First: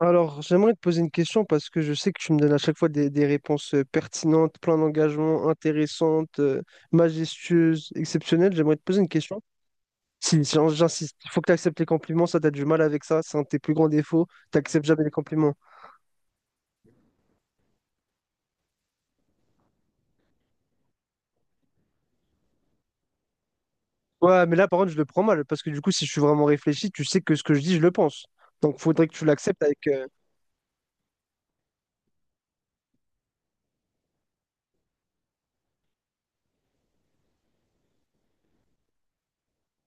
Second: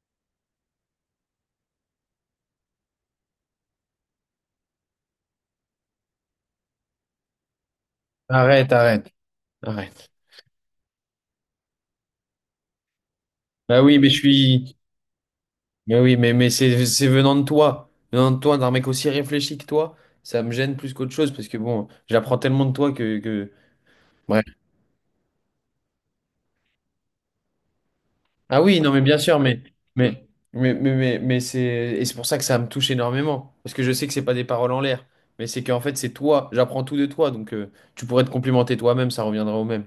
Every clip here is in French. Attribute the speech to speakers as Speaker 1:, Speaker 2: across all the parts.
Speaker 1: Alors, j'aimerais te poser une question parce que je sais que tu me donnes à chaque fois des réponses pertinentes, plein d'engagement, intéressantes, majestueuses, exceptionnelles.
Speaker 2: Arrête,
Speaker 1: J'aimerais te poser une
Speaker 2: arrête,
Speaker 1: question.
Speaker 2: arrête.
Speaker 1: Si, j'insiste, il faut que tu acceptes les compliments, ça, t'as du mal avec ça, c'est un de tes plus
Speaker 2: Bah
Speaker 1: grands
Speaker 2: oui, mais je
Speaker 1: défauts,
Speaker 2: suis.
Speaker 1: t'acceptes jamais les compliments.
Speaker 2: Mais oui, mais c'est venant de toi. Venant de toi, d'un mec aussi réfléchi que toi, ça me gêne plus qu'autre chose parce que bon, j'apprends tellement de toi que... Bref.
Speaker 1: Ouais, mais là, par contre, je le prends mal parce que du coup, si je suis vraiment réfléchi, tu sais que ce que je dis, je le pense.
Speaker 2: Ah
Speaker 1: Donc,
Speaker 2: oui, non, mais
Speaker 1: faudrait que
Speaker 2: bien
Speaker 1: tu
Speaker 2: sûr,
Speaker 1: l'acceptes avec.
Speaker 2: mais, mais c'est. Et c'est pour ça que ça me touche énormément. Parce que je sais que c'est pas des paroles en l'air. Mais c'est qu'en fait, c'est toi. J'apprends tout de toi. Donc tu pourrais te complimenter toi-même, ça reviendra au même.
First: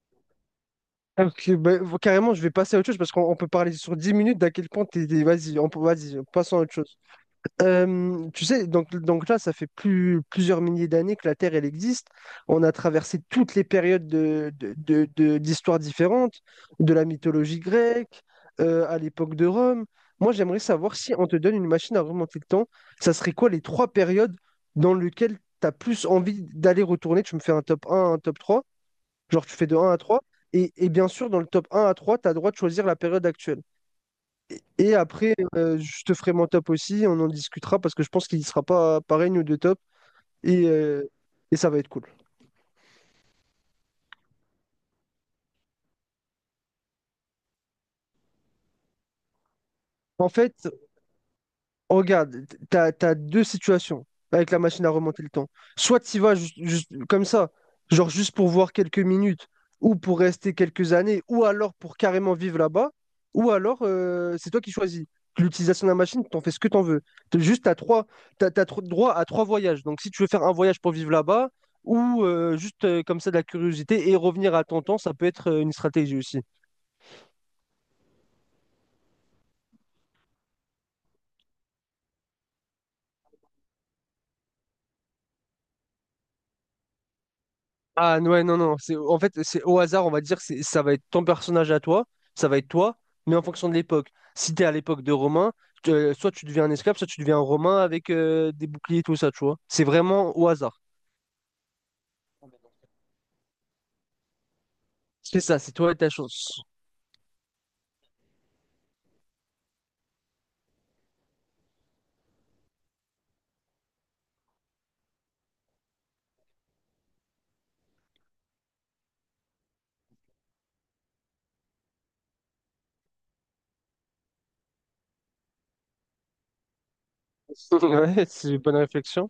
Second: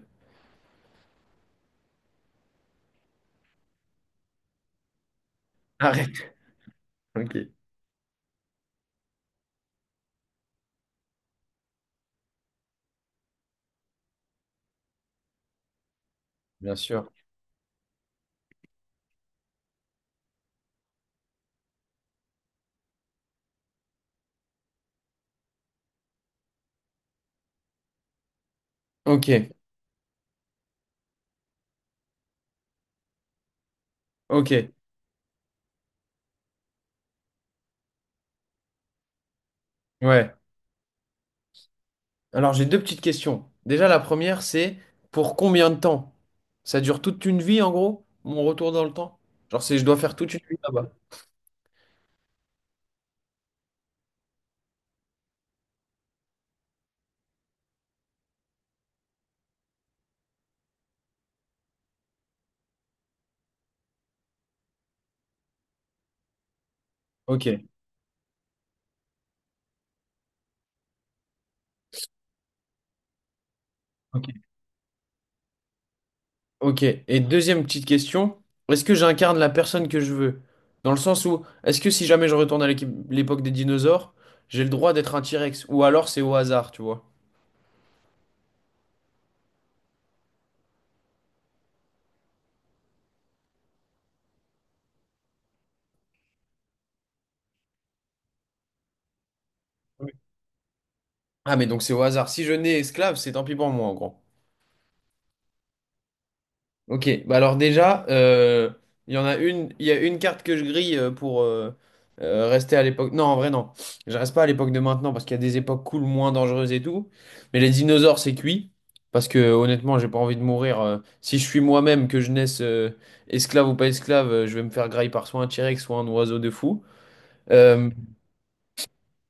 Speaker 1: Bah, carrément, je vais passer à autre chose parce qu'on peut parler sur 10 minutes d'à quel point Vas-y, vas-y,
Speaker 2: Arrête.
Speaker 1: passons à autre chose.
Speaker 2: Ok.
Speaker 1: Tu sais, donc là, ça fait plusieurs milliers d'années que la Terre, elle existe. On a traversé toutes les périodes d'histoires différentes,
Speaker 2: Bien
Speaker 1: de la
Speaker 2: sûr.
Speaker 1: mythologie grecque, à l'époque de Rome. Moi, j'aimerais savoir si on te donne une machine à remonter le temps, ça serait quoi les trois périodes dans lesquelles tu as plus envie d'aller retourner? Tu me fais un top 3. Genre
Speaker 2: Ok.
Speaker 1: tu fais de un à 3. Et bien sûr, dans le top un à 3, tu as le droit de choisir la période actuelle. Et
Speaker 2: Ok.
Speaker 1: et après, je te ferai mon top aussi, on en discutera parce que je pense qu'il ne sera pas pareil, nous deux top,
Speaker 2: Ouais.
Speaker 1: et, euh, et ça va être cool.
Speaker 2: Alors, j'ai deux petites questions. Déjà, la première, c'est pour combien de temps? Ça dure toute une vie, en gros, mon retour dans le temps? Genre, c'est je dois faire
Speaker 1: En
Speaker 2: toute une
Speaker 1: fait,
Speaker 2: vie là-bas.
Speaker 1: regarde, t'as deux situations avec la machine à remonter le temps. Soit tu vas juste comme ça, genre juste pour voir quelques minutes, ou pour rester quelques années, ou alors pour carrément vivre là-bas, ou alors c'est toi qui choisis. L'utilisation de la machine, t'en fais ce que t'en veux. T'as
Speaker 2: Ok,
Speaker 1: Juste, t'as trois, t'as, t'as tro- droit à trois voyages. Donc si tu veux faire un voyage pour vivre là-bas, ou juste comme ça de la curiosité et
Speaker 2: ok,
Speaker 1: revenir à ton temps, ça peut être une stratégie aussi.
Speaker 2: ok. Et deuxième petite question, est-ce que j'incarne la personne que je veux? Dans le sens où, est-ce que si jamais je retourne l'époque des dinosaures, j'ai le droit d'être un T-Rex? Ou alors c'est au hasard, tu vois?
Speaker 1: Ouais, non, c'est en fait c'est au hasard, on va dire, c'est ça va être ton personnage à toi, ça va être toi, mais en fonction de l'époque. Si t'es à l'époque de Romain, soit tu deviens un esclave, soit tu deviens un Romain avec des boucliers et tout ça, tu vois. C'est
Speaker 2: Oui.
Speaker 1: vraiment au hasard.
Speaker 2: Ah, mais donc c'est au hasard. Si je nais esclave, c'est tant pis pour moi, en gros.
Speaker 1: C'est ça, c'est toi et ta chance.
Speaker 2: Ok, bah alors déjà, il y a une carte que je grille pour rester à l'époque. Non, en vrai, non. Je reste pas à l'époque de maintenant parce qu'il y a des époques cool, moins dangereuses et tout. Mais les dinosaures, c'est cuit. Parce que honnêtement, j'ai pas envie de mourir. Si je suis moi-même, que je naisse esclave ou pas esclave, je vais me faire grailler par soit un T-Rex, soit un oiseau de fou. Euh,
Speaker 1: Ouais, c'est une bonne réflexion.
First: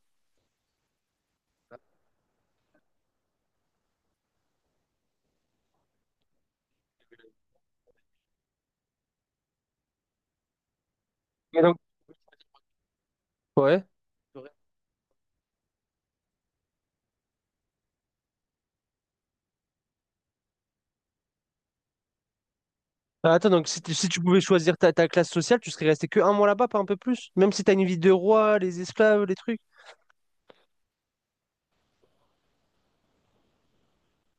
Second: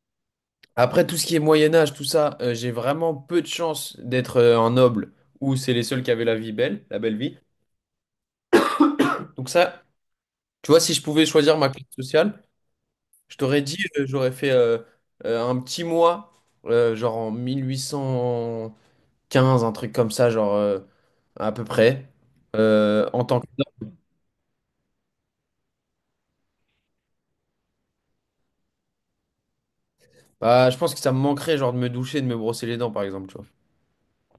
Speaker 2: après, tout ce qui est Moyen-Âge, tout ça, j'ai vraiment peu de chance d'être un noble où c'est les seuls qui avaient la vie belle, la belle vie. Donc ça. Tu vois, si je pouvais choisir
Speaker 1: Mais
Speaker 2: ma
Speaker 1: donc,
Speaker 2: classe sociale, je t'aurais dit,
Speaker 1: ouais.
Speaker 2: j'aurais fait un petit mois, genre en 1815, un truc comme ça, genre à peu près. En
Speaker 1: Ah,
Speaker 2: tant que...
Speaker 1: attends, donc si tu pouvais choisir ta classe sociale, tu serais resté que un mois là-bas, pas un peu plus? Même si t'as une vie de roi, les esclaves, les trucs.
Speaker 2: Bah, je pense que ça me manquerait, genre de me doucher, de me brosser les dents, par exemple, tu vois.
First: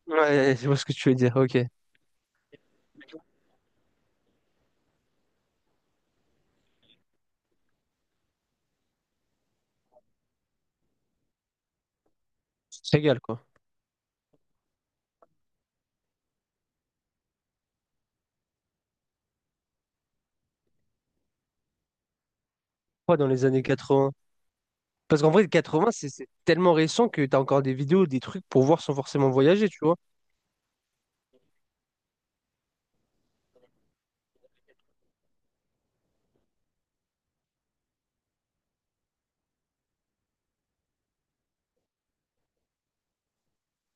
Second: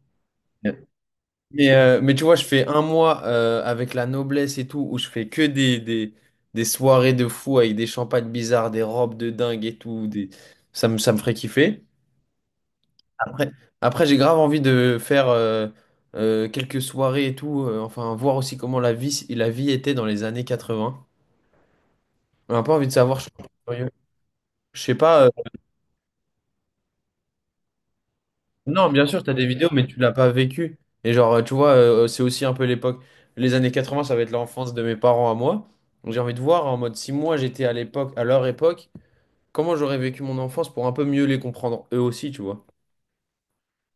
Speaker 1: Ouais, je vois
Speaker 2: Ouais.
Speaker 1: ce que tu veux dire, ok.
Speaker 2: Mais tu vois, je fais un mois avec la noblesse et tout, où je fais que des soirées de fou avec des champagnes bizarres, des robes de dingue et tout. Des... Ça me ferait kiffer.
Speaker 1: C'est égal, quoi.
Speaker 2: Après, après, j'ai grave envie de faire quelques soirées et tout, enfin, voir aussi comment la vie, si, la vie était dans les années 80. On n'a pas envie de
Speaker 1: Quoi,
Speaker 2: savoir, je
Speaker 1: dans
Speaker 2: suis un
Speaker 1: les
Speaker 2: peu
Speaker 1: années
Speaker 2: curieux.
Speaker 1: 80?
Speaker 2: Je sais
Speaker 1: Parce
Speaker 2: pas,
Speaker 1: qu'en vrai, 80, c'est tellement récent que tu as encore des vidéos, des trucs pour voir
Speaker 2: non,
Speaker 1: sans
Speaker 2: bien sûr, tu
Speaker 1: forcément
Speaker 2: as des vidéos,
Speaker 1: voyager, tu
Speaker 2: mais
Speaker 1: vois.
Speaker 2: tu l'as pas vécu. Et genre, tu vois, c'est aussi un peu l'époque. Les années 80, ça va être l'enfance de mes parents à moi. Donc, j'ai envie de voir en mode si moi j'étais à l'époque, à leur époque, comment j'aurais vécu mon enfance pour un peu mieux les comprendre eux aussi, tu vois.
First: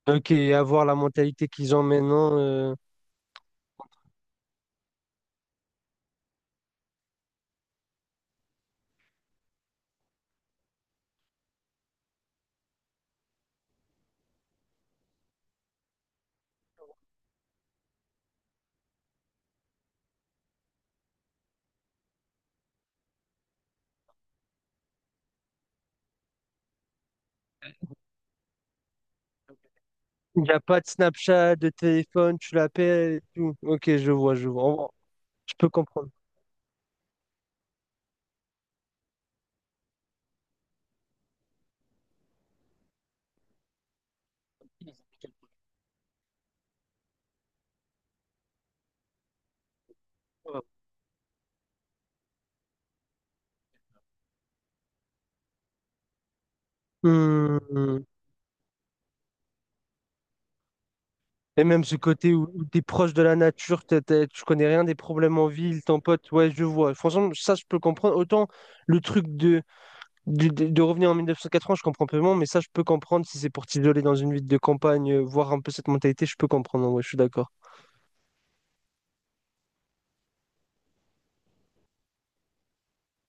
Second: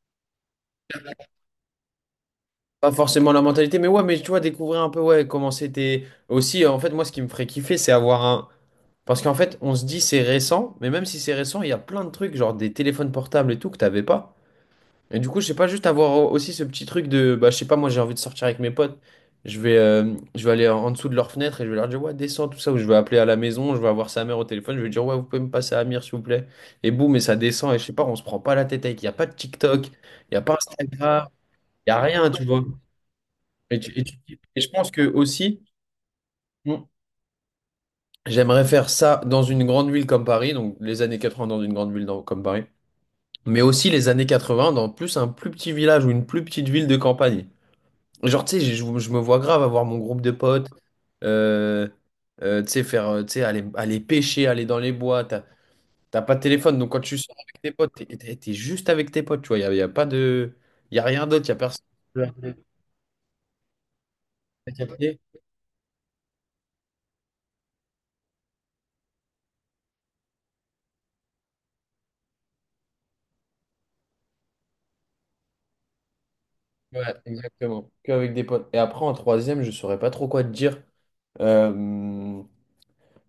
Speaker 1: Ok, avoir la mentalité qu'ils ont maintenant.
Speaker 2: Pas forcément la mentalité, mais ouais, mais tu vois, découvrir un peu, ouais, comment c'était. Aussi, en fait, moi, ce qui me ferait kiffer, c'est avoir un. Parce qu'en fait, on se dit c'est récent, mais même si c'est récent, il y a plein de trucs, genre des téléphones portables et tout, que t'avais pas. Et du coup, je sais pas, juste avoir aussi ce petit truc de, bah, je sais pas, moi, j'ai envie de sortir avec mes potes. Je vais aller en dessous de leur fenêtre et je vais leur dire, ouais, descends, tout ça, ou je vais appeler à la maison, je vais avoir sa mère au téléphone, je vais dire, ouais, vous pouvez me passer à Amir, s'il vous plaît. Et boum, et ça descend, et je sais pas, on se prend pas la tête avec, il y a pas de TikTok, il y a
Speaker 1: Il n'y
Speaker 2: pas
Speaker 1: a pas de
Speaker 2: Instagram,
Speaker 1: Snapchat, de
Speaker 2: il y a rien,
Speaker 1: téléphone,
Speaker 2: tu
Speaker 1: tu
Speaker 2: vois.
Speaker 1: l'appelles et tout.
Speaker 2: Et,
Speaker 1: Ok,
Speaker 2: tu- et
Speaker 1: je vois,
Speaker 2: tu-
Speaker 1: je
Speaker 2: et
Speaker 1: vois.
Speaker 2: je pense que
Speaker 1: Je
Speaker 2: aussi,
Speaker 1: peux comprendre.
Speaker 2: Mm. J'aimerais faire ça dans une grande ville comme Paris, donc les années 80 dans une grande ville comme Paris, mais aussi les années 80 dans plus un plus petit village ou une plus petite ville de campagne. Genre, tu sais, je me vois grave avoir mon groupe de potes, euh, tu sais, tu sais, aller pêcher, aller dans les bois, t'as pas de téléphone, donc quand tu sors
Speaker 1: Hmm,
Speaker 2: avec tes potes,
Speaker 1: hmm.
Speaker 2: t'es juste avec tes potes, tu vois, y a pas de... Il a rien d'autre, il n'y a
Speaker 1: Et
Speaker 2: personne.
Speaker 1: même ce côté où, tu es proche de la nature, tu connais rien des problèmes en ville, ton pote, ouais, je vois. Franchement, ça, je peux comprendre. Autant le truc de de revenir en 1980, je comprends peu moins, mais ça, je peux comprendre si c'est pour t'isoler dans une ville de campagne, voir un peu cette mentalité, je peux comprendre, en
Speaker 2: Ouais,
Speaker 1: vrai, je suis d'accord.
Speaker 2: exactement. Qu'avec des potes. Et après, en troisième, je saurais pas trop quoi te dire. Euh,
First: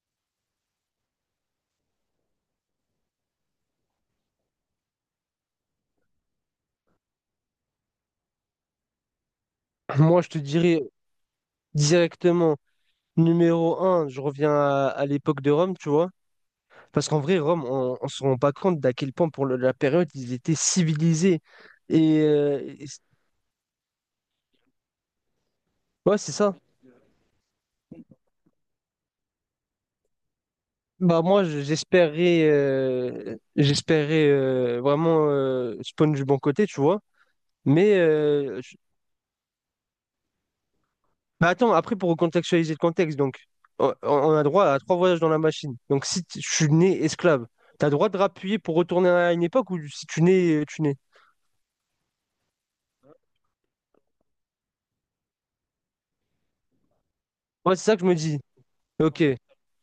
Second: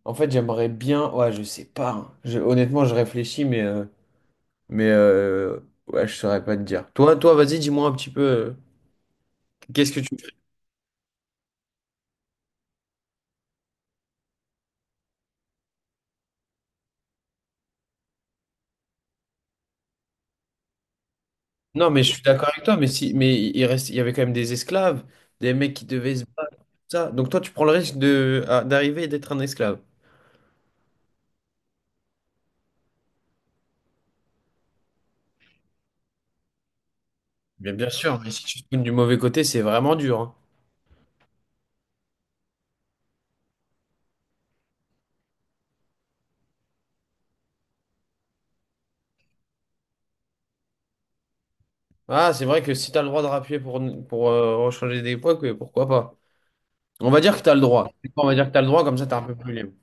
Speaker 2: en fait, j'aimerais bien. Ouais, je sais pas, hein. Honnêtement, je réfléchis, mais euh, ouais, je saurais pas te dire. Toi, vas-y, dis-moi un petit peu. Qu'est-ce que tu
Speaker 1: Moi, je
Speaker 2: ferais?
Speaker 1: te dirais directement, numéro un je reviens à l'époque de Rome, tu vois, parce qu'en vrai, Rome, on ne se rend pas compte d'à quel point, pour la période, ils étaient civilisés.
Speaker 2: Non, mais je
Speaker 1: Et
Speaker 2: suis d'accord
Speaker 1: euh,
Speaker 2: avec toi, mais
Speaker 1: et-
Speaker 2: si, mais il reste, il y avait quand même des esclaves, des mecs qui devaient
Speaker 1: ouais,
Speaker 2: se
Speaker 1: c'est
Speaker 2: battre,
Speaker 1: ça.
Speaker 2: tout ça. Donc toi, tu prends le risque de, d'arriver et d'être un esclave.
Speaker 1: Bah, j'espérais vraiment spawn du bon côté, tu vois.
Speaker 2: Bien
Speaker 1: Mais
Speaker 2: sûr, mais si tu
Speaker 1: euh,
Speaker 2: te tournes du mauvais côté, c'est vraiment dur, hein.
Speaker 1: Bah attends, après, pour recontextualiser le contexte, donc, on a droit à trois voyages dans la machine. Donc, si t- je suis né esclave, t'as droit de rappuyer pour retourner à une époque ou si tu nais, tu nais.
Speaker 2: Ah, c'est vrai que si t'as le droit de rappuyer pour rechanger des points, pourquoi pas? On va dire que t'as le
Speaker 1: Ouais, c'est
Speaker 2: droit.
Speaker 1: ça que je me
Speaker 2: On va
Speaker 1: dis.
Speaker 2: dire que t'as le droit, comme ça t'es
Speaker 1: Ok.
Speaker 2: un peu plus libre.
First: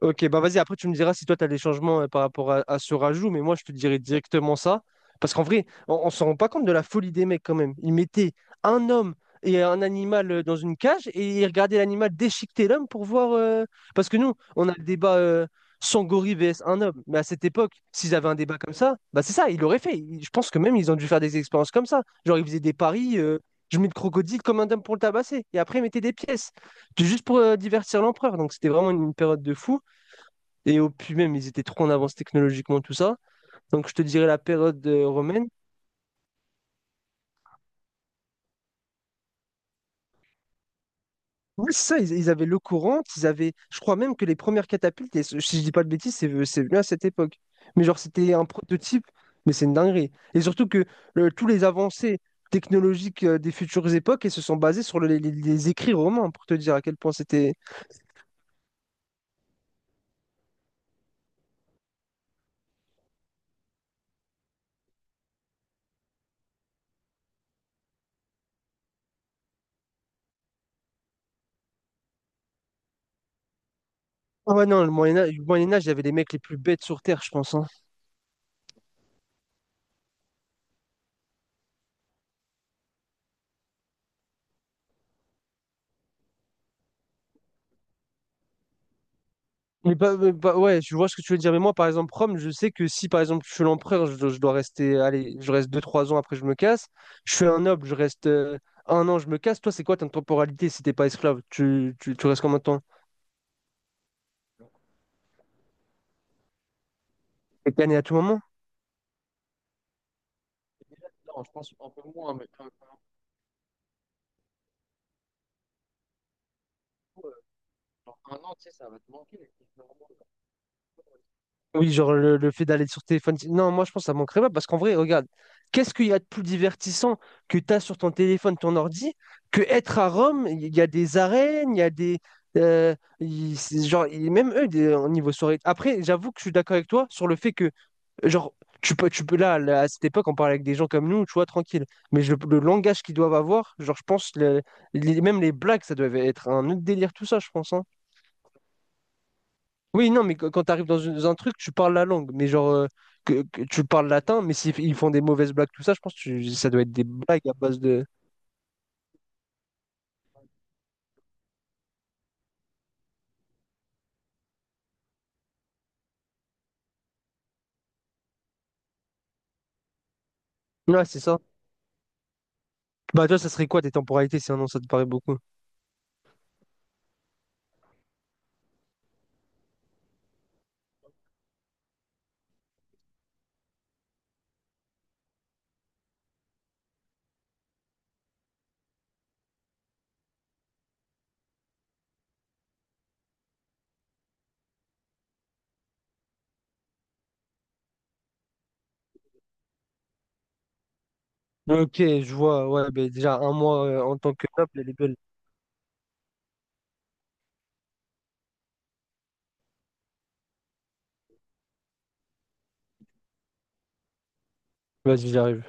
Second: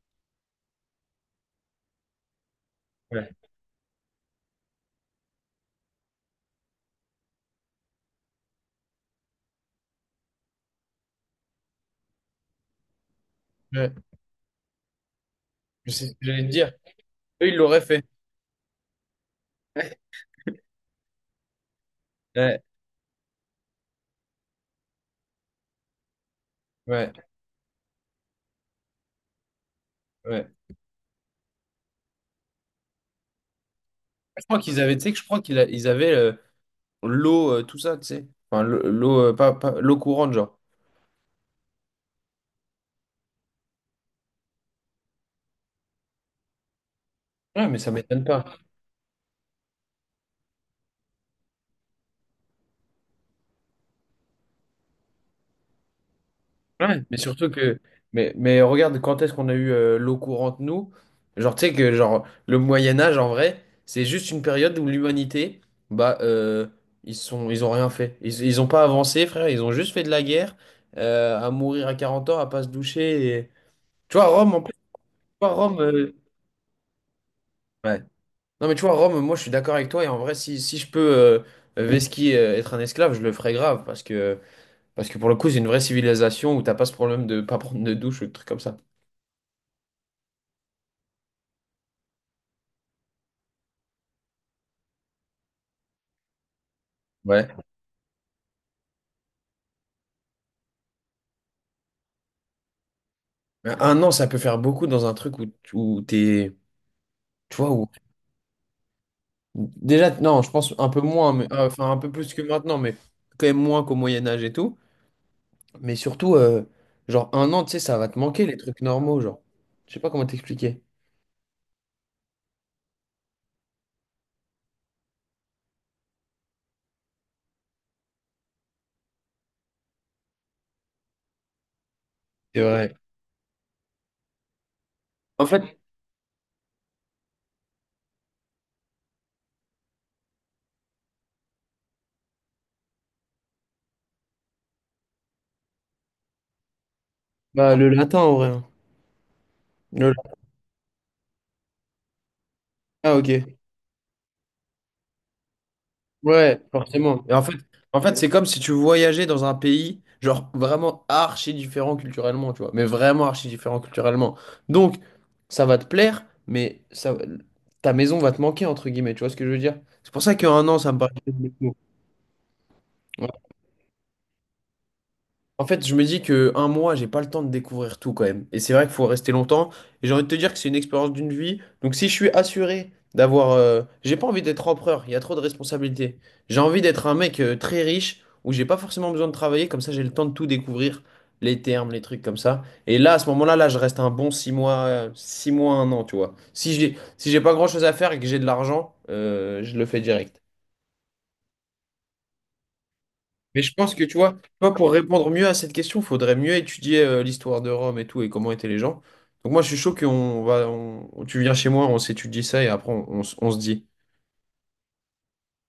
Speaker 1: Ok, bah vas-y, après tu me diras si toi tu as des changements par rapport à ce
Speaker 2: Ouais.
Speaker 1: rajout, mais moi je te dirais directement ça. Parce qu'en vrai, on ne se rend pas compte de la folie des mecs quand même. Ils mettaient un homme et un animal dans une cage et ils regardaient l'animal déchiqueter l'homme pour voir.
Speaker 2: Ouais.
Speaker 1: Parce que nous, on a le débat
Speaker 2: Je sais ce que
Speaker 1: Sangori
Speaker 2: j'allais te
Speaker 1: vs
Speaker 2: dire.
Speaker 1: un homme. Mais à cette
Speaker 2: Eux, ils
Speaker 1: époque,
Speaker 2: l'auraient fait.
Speaker 1: s'ils avaient un débat comme ça, bah c'est ça, ils l'auraient fait. Je pense que même ils ont dû faire des expériences comme ça. Genre ils faisaient
Speaker 2: Ouais,
Speaker 1: des paris, je mets le crocodile comme un homme pour le tabasser. Et après ils mettaient des pièces.
Speaker 2: ouais,
Speaker 1: Juste pour divertir l'empereur. Donc c'était vraiment une période de fou.
Speaker 2: ouais.
Speaker 1: Et au puis même, ils étaient trop en avance technologiquement, tout ça. Donc je te dirais la
Speaker 2: Je crois qu'ils
Speaker 1: période
Speaker 2: avaient, tu sais, que je crois
Speaker 1: romaine.
Speaker 2: ils avaient l'eau, tout ça, tu sais. Enfin, l'eau, l'eau courante, genre.
Speaker 1: Oui, c'est ça, ils avaient l'eau courante, ils avaient, je crois même que les premières catapultes, et si je dis pas de bêtises, c'est venu à cette époque.
Speaker 2: Ouais, mais
Speaker 1: Mais
Speaker 2: ça
Speaker 1: genre,
Speaker 2: m'étonne
Speaker 1: c'était
Speaker 2: pas.
Speaker 1: un prototype, mais c'est une dinguerie. Et surtout que tous les avancées technologiques des futures époques, elles se sont basées sur les écrits romains, pour te dire à quel
Speaker 2: Ouais,
Speaker 1: point
Speaker 2: mais surtout
Speaker 1: c'était...
Speaker 2: que, mais regarde, quand est-ce qu'on a eu l'eau courante, nous? Genre, tu sais que genre, le Moyen Âge, en vrai, c'est juste une période où l'humanité, bah, ils ont rien fait. Ils ont pas avancé, frère, ils ont juste fait de la guerre, à mourir à 40 ans, à pas se doucher. Tu vois, Rome,
Speaker 1: Ah
Speaker 2: en
Speaker 1: ouais,
Speaker 2: plus,
Speaker 1: non,
Speaker 2: tu
Speaker 1: Le
Speaker 2: vois,
Speaker 1: Moyen
Speaker 2: Rome,
Speaker 1: Âge, il y avait les mecs les plus bêtes sur Terre, je pense, hein.
Speaker 2: ouais. Non, mais tu vois, Rome, moi, je suis d'accord avec toi, et en vrai, si je peux vesquy, être un esclave, je le ferais grave, parce que pour le coup, c'est une vraie civilisation où t'as pas ce problème de pas prendre de douche ou de trucs comme ça.
Speaker 1: Ouais, je vois ce que tu veux dire. Mais moi, par exemple, Rome, je sais que si, par exemple, je suis l'empereur, je dois rester, allez, je reste deux trois ans après, je me casse. Je suis
Speaker 2: Ouais.
Speaker 1: un noble, je reste un an, je me casse. Toi, c'est quoi ta temporalité si t'es pas esclave? Tu restes combien de temps?
Speaker 2: Mais un an, ça peut faire beaucoup dans un truc où t'es. Tu vois,
Speaker 1: T'es
Speaker 2: où.
Speaker 1: gagné à tout moment?
Speaker 2: Déjà, non, je pense un peu moins, mais enfin un peu plus que maintenant, mais quand même moins qu'au Moyen-Âge et tout. Mais surtout, genre un an, tu sais, ça va te manquer les trucs normaux, genre. Je sais pas comment t'expliquer.
Speaker 1: Oui, genre le fait d'aller sur téléphone. Non, moi je pense que ça manquerait pas parce qu'en vrai, regarde, qu'est-ce qu'il y a de plus divertissant que tu as sur ton téléphone, ton ordi, que être à Rome, il y a des arènes, il y a des.
Speaker 2: C'est vrai.
Speaker 1: euh, Même eux, au niveau
Speaker 2: En
Speaker 1: soirée.
Speaker 2: fait,
Speaker 1: Après, j'avoue que je suis d'accord avec toi sur le fait que, genre, tu peux là, à cette époque, on parlait avec des gens comme nous, tu vois, tranquille. Le langage qu'ils doivent avoir, genre, je pense, même les blagues, ça devait être un autre délire, tout ça, je pense,
Speaker 2: bah,
Speaker 1: hein.
Speaker 2: le latin en vrai, hein. Le
Speaker 1: Oui, non,
Speaker 2: latin,
Speaker 1: quand tu arrives dans un truc, tu parles la langue, mais genre,
Speaker 2: ah, ok.
Speaker 1: que tu parles latin, mais s'ils ils font des mauvaises blagues, tout ça, je pense que
Speaker 2: Ouais,
Speaker 1: ça doit être des
Speaker 2: forcément. Et en
Speaker 1: blagues à
Speaker 2: fait,
Speaker 1: base
Speaker 2: en
Speaker 1: de...
Speaker 2: fait, c'est comme si tu voyageais dans un pays, genre vraiment archi différent culturellement, tu vois, mais vraiment archi différent culturellement. Donc, ça va te plaire, mais ça, ta maison va te manquer, entre guillemets, tu vois ce que je veux dire? C'est pour ça qu'un an, ça me
Speaker 1: Ouais,
Speaker 2: paraît.
Speaker 1: c'est ça. Bah, toi, ça serait quoi tes temporalités, sinon ça te paraît beaucoup?
Speaker 2: En fait, je me dis que un mois, j'ai pas le temps de découvrir tout quand même. Et c'est vrai qu'il faut rester longtemps. Et j'ai envie de te dire que c'est une expérience d'une vie. Donc si je suis assuré d'avoir, j'ai pas envie d'être empereur. Il y a trop de responsabilités. J'ai envie d'être un mec très riche où j'ai pas forcément besoin de travailler. Comme ça, j'ai le temps de tout découvrir, les termes, les trucs comme ça. Et là, à ce moment-là, là, je reste un bon 6 mois, un an, tu vois. Si j'ai pas grand-chose à faire et que j'ai de l'argent, je le fais direct.
Speaker 1: Ok, je vois, ouais, mais déjà, un
Speaker 2: Mais je
Speaker 1: mois
Speaker 2: pense que tu
Speaker 1: en
Speaker 2: vois,
Speaker 1: tant que noble,
Speaker 2: tu
Speaker 1: elle
Speaker 2: pour
Speaker 1: est belle.
Speaker 2: répondre mieux à cette question, il faudrait mieux étudier l'histoire de Rome et tout et comment étaient les gens. Donc moi, je suis chaud tu viens chez moi, on s'étudie ça et après on se dit.
Speaker 1: Vas-y, j'arrive.